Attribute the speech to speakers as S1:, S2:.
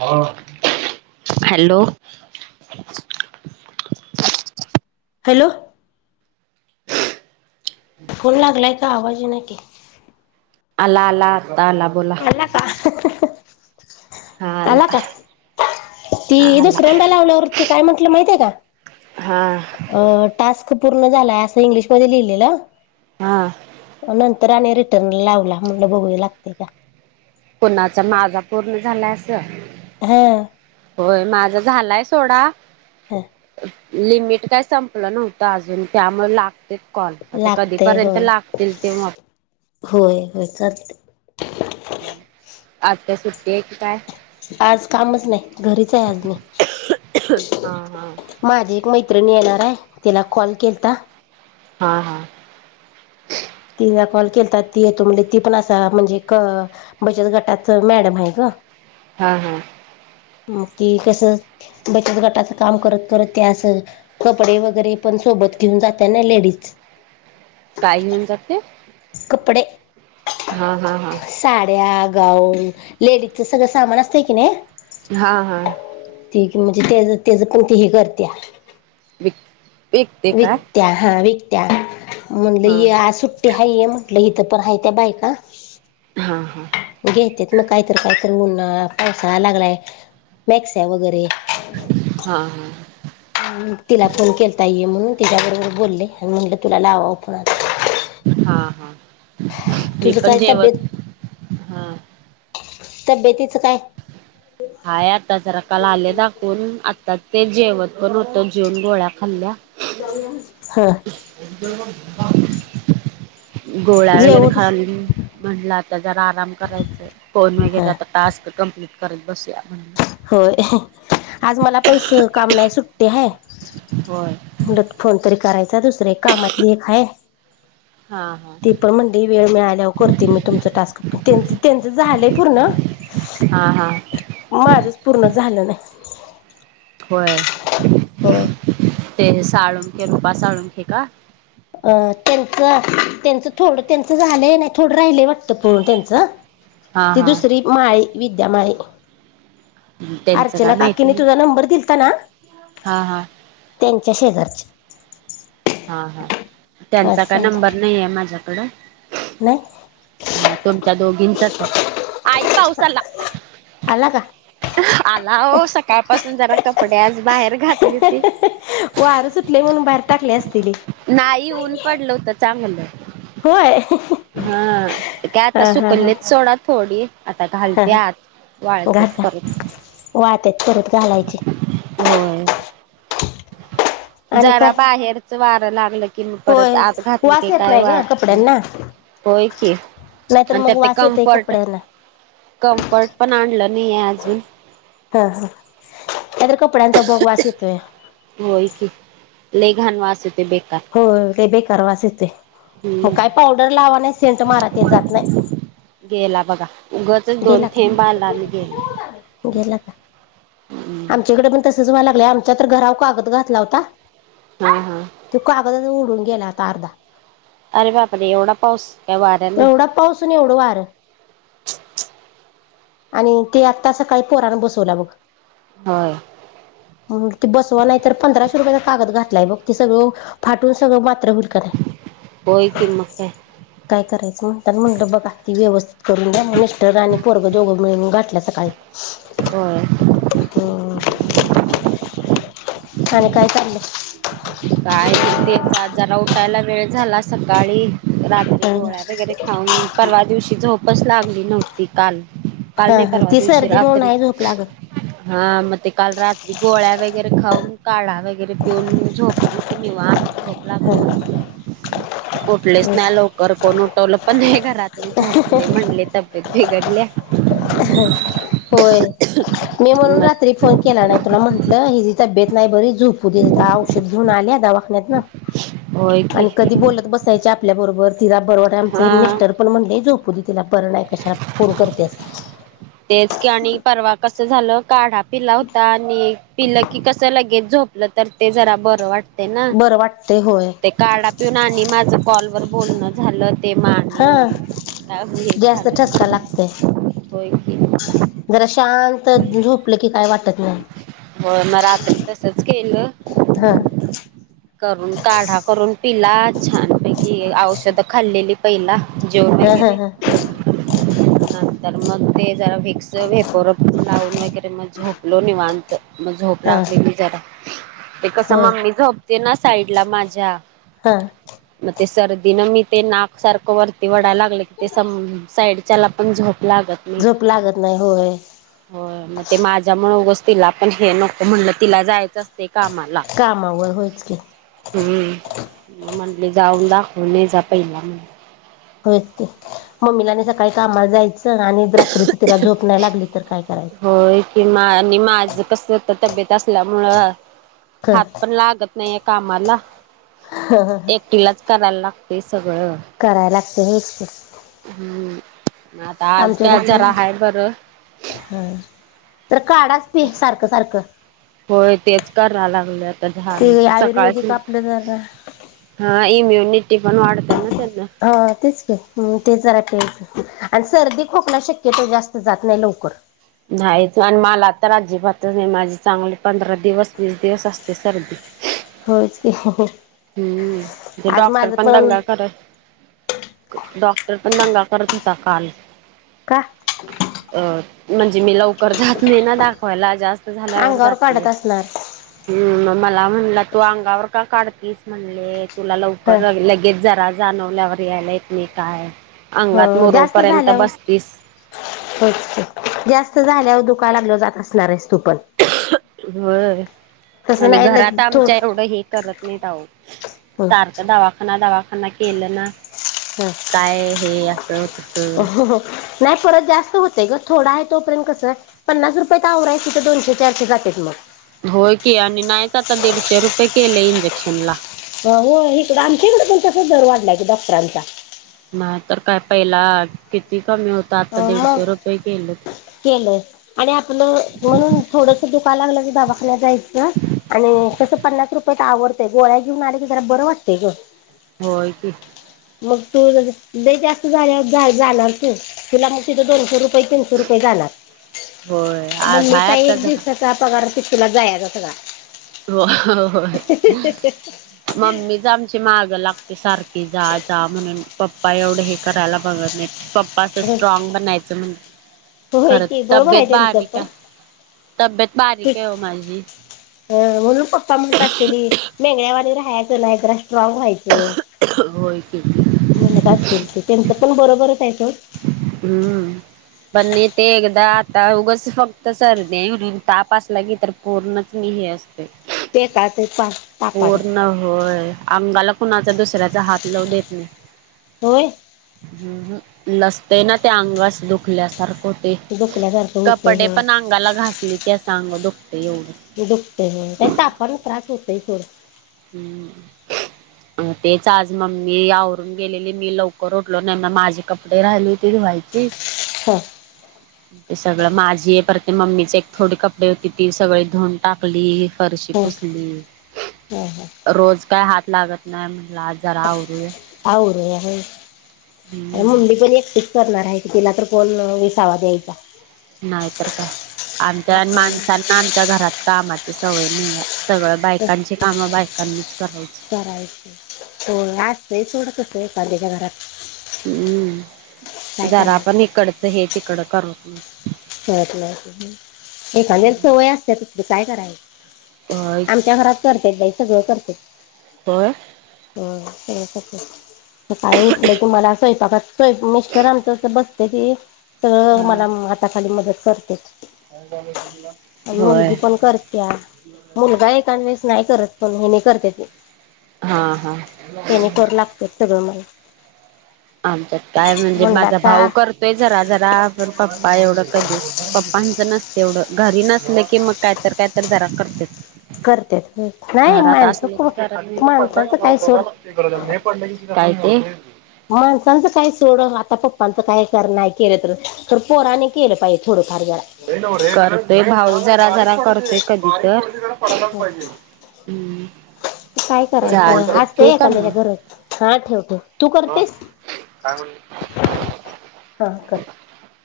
S1: हा hello. [unintelligible]
S2: Hello. Phone लागलाय का आवाजी येईना की
S1: आला आला आता आला बोला
S2: आला का
S1: हा आला
S2: ती
S1: आला
S2: दुसऱ्यांदा लावल्यावरती काय म्हंटल माहिते का
S1: हा
S2: अ टास्क पूर्ण झालाय असं इंग्लिशमध्येध्ये लिहिलेलं
S1: हा
S2: नंत तर रिटर्न लावला म्हणल बघू लागते का?
S1: कोणाचा माझा पूर्ण झालाय अस
S2: हा
S1: होय माझा झालायच थोडा
S2: हम
S1: लिमिट काय संपलं नव्हतं अजून त्यामुळे लागते कॉल आता
S2: लागतय
S1: कधीपर्यंत
S2: होय
S1: लागतील ते म...
S2: होय..
S1: हे क काय....
S2: आज कामच नाही घरीच आहे आज मी....
S1: हा हा
S2: माझी एक मैत्रिणी येणार आहे त्यािला कॉल केलता...
S1: हा हा...
S2: तिला कॉल केता ती येतो म्हटल्यां पण ती आता म्हणजे बचत गटा च मॅडम आहे ग...
S1: हा हा...
S2: मग ती कस बचत गटाच काम करत करत ते अस कपडे वगैरे पण... सोबत घेऊन जात्या ना लेडीज...
S1: [unintelligible] काय घेऊन जाते
S2: कपडे...
S1: हा हा हा...
S2: गा लेडीजच सगळ सामान असतय की नाही.
S1: हा हा
S2: म्हणजे त्या त्याच कोणतीही करते.
S1: विक विकते काय
S2: विकत्या हा विकत्या
S1: हा
S2: म्हणटलं आ सुट्टी हाय म्हटलं. तोवर हाय त्या बायका
S1: हा हा.
S2: घेत्यात मग काहीतरी काहीतरी उन्हा पावसा लागलाय मॅक्स वगैरे..
S1: हा हा...
S2: तिला फोन केलता येई म्हणून तिच्याबरोबर बोलले आणि म्हटलं तुला लावावं फोन आता...
S1: हा हा मी
S2: तुझं
S1: पण
S2: काय
S1: जेवत
S2: तब्येत
S1: हा...
S2: तब्येतीत.
S1: हाय आता जरा काल आले दाखवून आता.. ते जेवत पण होतो जेवन गोळ्या खाल्ल्या..
S2: [unintelligible]
S1: [unintelligible] गोळ्या वगैरे
S2: जेवण
S1: खाल्ली म्हणला आता जरा आराम करायच फोन वगैरे
S2: ह
S1: आता टास्क कंप्लीट.. करत बसू या म्हणलं..
S2: होय आज मला पण स काम नाही सुट्टी आहे..
S1: होय
S2: म्हटत फोन तरी करायचा दुसरे कामातली एक हाय..
S1: हा... हा
S2: ती पण म्हणते वेळ मिळाल्या करते मी तुमच टास्क त्यांच त्यांचं झालंय पूर्ण...
S1: हा हा...
S2: माझच पूर्ण झालं नाही..
S1: होय
S2: होय
S1: ते साळुंखे रुपा साळुंखे का...
S2: अं त्यांच त्यांचं थोडं त्यांच झालंय नाही थोडं राहिलंय वाटतं पण त्यांचं...
S1: हा
S2: ती
S1: हा
S2: दुसरी माय विद्या माय...
S1: त्यांचं काय
S2: अर्चना
S1: माहिती
S2: काकीने
S1: नाही
S2: तुझा नंबर दिलता ना..
S1: हा हा
S2: त्यांच्या शेजारचे
S1: हा हा त्यांचा काय
S2: असं
S1: नंबर
S2: झालं
S1: नाही आहे माझ्याकड...
S2: नाही...
S1: ह तुमच्या दोघींचच आहे आई पावसाला..
S2: आला का?
S1: आला हो सकाळपासून जरा कपडे आज बाहेर घातली ती...
S2: वार सुटले म्हणून बाहेर टाकले असतील..
S1: नाही ऊन पडलं होत चांगलं...
S2: होय.
S1: हा काय आता
S2: हा हा हा
S1: सुकललेच सोडा थोडी आता
S2: हा
S1: घालते आत वाळतेच परत
S2: वाळतात
S1: होय
S2: आणि
S1: जरा
S2: काय
S1: बाहेरच वार लागलं की कि म परत
S2: होय
S1: आत घातली का
S2: वास येत
S1: काय
S2: नाही ग
S1: वाट नाही
S2: कपड्यांना
S1: होय की
S2: नाहीतर
S1: आणि त्या
S2: मग
S1: ते
S2: वास येतय
S1: कम्फर्ट
S2: कपड्यांना
S1: कम्फर्ट पण आणलं नाही आहे अजून
S2: हा हा. त्या तरी कपड्यांचा बघ वास येतोय.
S1: होय की लय घाण वास बेकार
S2: हो ते लय बेकार वास येते मग
S1: हम्म.
S2: काय पावडर लावा नाही सेंट मारा ते जात नाही
S1: गेला बघा उगचच दोन
S2: गेला का
S1: थेंब आला आणि गेला
S2: गेला का आमच्याकडे पण तसच व्हायला लाग आमच्या तर घरा का कागद घातला होता..
S1: हम्म हम..
S2: तू कागदालत उडून गेला आता अर्धा...
S1: अरे बाप र एवढा पाऊस.. काय वाऱ्यानं
S2: एवढा पाऊस नाही एवढं वार... आणि ते आत्ता सकाळी पोरान बसवलं बघ...
S1: होय
S2: म ते बसवा नाही तर पंधराशे रुपयाचा कागद घात... ग ते सगळं फाटून सगळं म
S1: होय किं मग काय
S2: काय करायचं म्हणतं म्हटलं बघा ती व्यवस्थित करून जा मिस्टर आणि पोरगं दोघं मिळून घातल्या सकाळी
S1: होय.
S2: हम्म. आणि काय चाललं
S1: काय नाही तेचा आज जरा उठायला वेळ झाला सकाळी रात्री गोळ्या वगैरे खाऊन परवा दिवशी झोपच लागली नव्हती काल
S2: हा
S1: कालने
S2: हा
S1: परवा
S2: ती
S1: दिवशी
S2: सर्दी म्हणून
S1: रात्री
S2: नाही झोप लागत.
S1: हा मग ते काल रात्री गोळ्या वगैरे खाऊन काढा वगैरे पिऊन झोपली होती निवात झोप लागली उठलेच ना लवकर कोण उठवलं पण हे घरातले झोप ते म्हणले तब्येत बिघडले
S2: होय मी म्हणून रात्री
S1: मग
S2: फोन केला नाही तुला म्हणट हिची तब्येत नाही बरी झोपू दे औषध घेऊन आली दवाखान्यात
S1: होय की
S2: आणि कधी बोलत बसायचे आपल्याबरोबर तिला बरवाट आमचं हे
S1: हा
S2: मिस्टर पण म्हणलं झोप तिला बरं नाही कशाला फोन करतेस
S1: कस झालं काढा पिला होता आणि पिलं की कसं लगेच झोप तर ते जरा बरं वाटतं
S2: बरं वाटं
S1: ते काढा पिऊन आणि माझं कॉलवर बोलणं झालं ते म
S2: हा
S1: आणी हे व
S2: जास्त
S1: झालंय
S2: ठसका लागतय
S1: होय कि
S2: जरा शांत झोपलं की काय वाटत नाही
S1: हो मग रात्री तसंच केेलं
S2: हा
S1: करून काढा करून पि तिला छान पैकी औषधं खाल्लेली पहिला जेवण
S2: ह ह
S1: वगैरे
S2: ह
S1: अ तर मग ते जरा विक्स वेपरत लावून वगैरे मग झोपलो निवात मग झोप
S2: हा
S1: लागली मी जरा ते कसं
S2: होय
S1: मम्मी झोपते ना साईड ला माझ्या
S2: हा
S1: म ते सर न मी ते नाक सारखं वरती वडायला लागले की ते स साईडच्याला पण झोप लागत नाही
S2: झोप लागत नाही होय
S1: हो मग ते माझ तिला पण हे नको म्हणलं तिला जायचं असते. कामाला
S2: कामावर होयच की
S1: हम्म. म्हटली जाऊ दाखऊन येजा पहिला.
S2: हो ते मम्मीलाने सकाळी कामाला जायच काय करायचं
S1: होय की मा आणि माझ कस होत तब्येत असल्यामुळं
S2: क
S1: हात पण लागत नाही आहे कामाला. एकटीलाच करायला लागते सगळं
S2: तेच ते.
S1: हम्म आता आज
S2: आमच्याने
S1: प्याज जरा
S2: पण
S1: आहे बरं.
S2: तर काढाच पि सारखं सारखं
S1: होय तेच करा लागले आता
S2: ते
S1: [unintelligible] सकाळच
S2: आयुर्वेदिक आपलं जरा
S1: हा इम्युनिटी पण वाढते ना त्यांना.
S2: हा तेच तेच जरा खायच आणि सर्दी खोकला शक्यतो जास्त जात नाही लवकर
S1: नाहीच आणि मला तर अजिबातच नाही माझी चांगली पंधरा दिवस वीस दिवस असते सर्दी
S2: होच कि
S1: हम्म ते डॉक्टर पण दंगा करत पण दंगा कर दिता काल
S2: का.
S1: अ म्हणजे मी लवकर जात नाही ना दाखवायला जास्त झाल्यावर
S2: अंगावर
S1: जातोय
S2: काढत असणार
S1: म मला म्हणला तू अंगावर का काढतीस म्हणले तुला
S2: ह
S1: लवकर लगेच जरा जाणवल्यावर येत नाही काय.
S2: हो
S1: अंगात
S2: जास्त
S1: मुरूपर्यंत
S2: झाल्यावर [inaudible]
S1: बसतीस.
S2: जास्त झाल्यावर दु लाग जात असणार आहेस. तू पण
S1: होय. [inaudible]
S2: तसं
S1: आणि
S2: नाही लगे
S1: घरात आमच्या
S2: थोड
S1: एवढं हे करत नाहीत आहो
S2: ह
S1: सारखा दवाखना दवा के केलं ना काय हे असं तस
S2: ह नाही परत जास्त होतय ग थोडा आहे तोपर्यंत कसं आहे पन्नास रुपये त आवर आहे तिथं दोनशे चारशे जातात मग.
S1: म दडशे रुपय क केेले इंजेक्न ला.
S2: हो हो इकड आमच्याकडे पण तसा दर वाढलाय की डॉक्टरांचा
S1: नाही तर काय पहिला किती कमी आता दीडशे रुपये गेलेत.
S2: केलं आणि आपलं म्हणून थोडस दुख लागलं की दवाखण्यात जायचं आणि कसं पन्नास रुपया आडतेय गोळ्या घेन आले की जरा बरं वाटतय ग.
S1: होय की.
S2: मग तू जास्त झा जाणार तू तुला मग तिथं दोनशे रुप बई तीनशे रुपये जाणार
S1: होय
S2: मग
S1: आज
S2: मी
S1: हाय
S2: सांगेन
S1: आता
S2: एक
S1: जरा
S2: दिवसाचा पगार त तुला जायच स [unintelligible]
S1: होय. मम्मीच आमची माग लागते सारखी जा जा म्हणून पप्पा एवढ हे करायला बघत नाहीत. पप्पा असं
S2: सगळा
S1: स्ट्रॉग बनायचं म्हण
S2: होय
S1: खरं
S2: की बरोबर
S1: तब्येत
S2: आहे त्यांचं
S1: बारवी
S2: पण
S1: हाय तब्येत बारीक हो माझी.
S2: अ म्हणून पप्पा म्हणत असलेली मेंगळ्यावाारी राहायच नाय जरा स्ट्रॉग व्हायचं
S1: होय की
S2: म्हणत असतील ते त्यांच पण बरोबर ये. [unintelligible]
S1: हम्म. पण नाही ते एकदा आता उगच फक्त सरदी तापासलं की तर पूर्णच मी हे असते [inaudible]
S2: [inaudible] ब कात
S1: [inaudible] पूर्ण होय अंगाला कुणाचा दुसऱ्याचा हात लाव देत नाही [inaudible]
S2: हो [inaudible]
S1: [inaudible] ह लसते ना त्या अंगास दुखल्यासारखं [inaudible] ते
S2: दुखल्यासारखं होतंय
S1: कपडे
S2: हं
S1: पण अंगाला घासले की अंग द
S2: [inaudible] मी दुखते म्ह तर आपण त्रास होतोय थोडं
S1: [inaudible] हम्म तेच आज मम्मी यावरून गेलेली, मी लवकर उठलो नाही, म माझे कपडे राहिले होते. [inaudible] व्हायची.
S2: हां [inaudible]
S1: ते सगळ माझीये, परते मम्मीचे एक थोडी कपडे होती, ती सगळी धुऊून टाकली, फरशी
S2: हं
S1: पुस [unintelligible]
S2: हं हं
S1: रोज काय हात लागत नाही म्हटलं आज जरा आवरूया
S2: आवरुया बाई
S1: हम्म
S2: मुंडी पण एक करणार आहे क तिला तर कोण विसावा द्यायचा.
S1: नाही तर काय आमच्या
S2: आपण
S1: माणसांना आमच्या घरात कामाची सवय नाही आहे. सगळं बायकांची कामं बायकांनीच करायच
S2: हो आय सोडतच पा्याच्या घरात
S1: हम्म
S2: काय
S1: जरा
S2: करायचं
S1: आपण इकडच हे तिकड करत म
S2: ळ एखाद्यार
S1: नाही
S2: सवय असते त तडे काय
S1: होय
S2: करायचं आमच्या घरात करते बाई सगळं करते
S1: होय
S2: हम् सकाळी उठलं की मला स्वयंपाकातवय मिस्टर आमचं बसते कि तर
S1: हा
S2: मला आता खाली मदत करते
S1: होय
S2: मुलगी पण करत्या मुलगा ए व नाही करत पण हे नाही करते ते,
S1: हा हा
S2: यानी करू लागते सगळं मला.
S1: आमच्यात काय म्हणजे
S2: म्हणलं
S1: माझा भाऊ
S2: आता
S1: करतोय, जरा जरा पण् प पप्पा एवढं कधीच पप्पांचं नसते, एवढं घरी नसले की मग कायतरी कायतरी जरा करतेत.
S2: करत्यात होय. नाही
S1: घरात
S2: माणसं
S1: असले की
S2: खूप माणसांचं काय सोड
S1: [unintelligible] काय ते?
S2: माणसांचं काय सोड, आता पप्पांचं काय कर नाही केलं तर पोराने केलं पाहिजे थोडं.
S1: करतोय भाऊ जरा जरा करतोय, कधी तर हम्म.
S2: काय करायचं
S1: चालतंय
S2: असते
S1: ठेवू का मग?
S2: एखाद्याच्या घरात, हा ठेवतो तू
S1: मग
S2: करतेस. हा कर
S1: [unintelligible]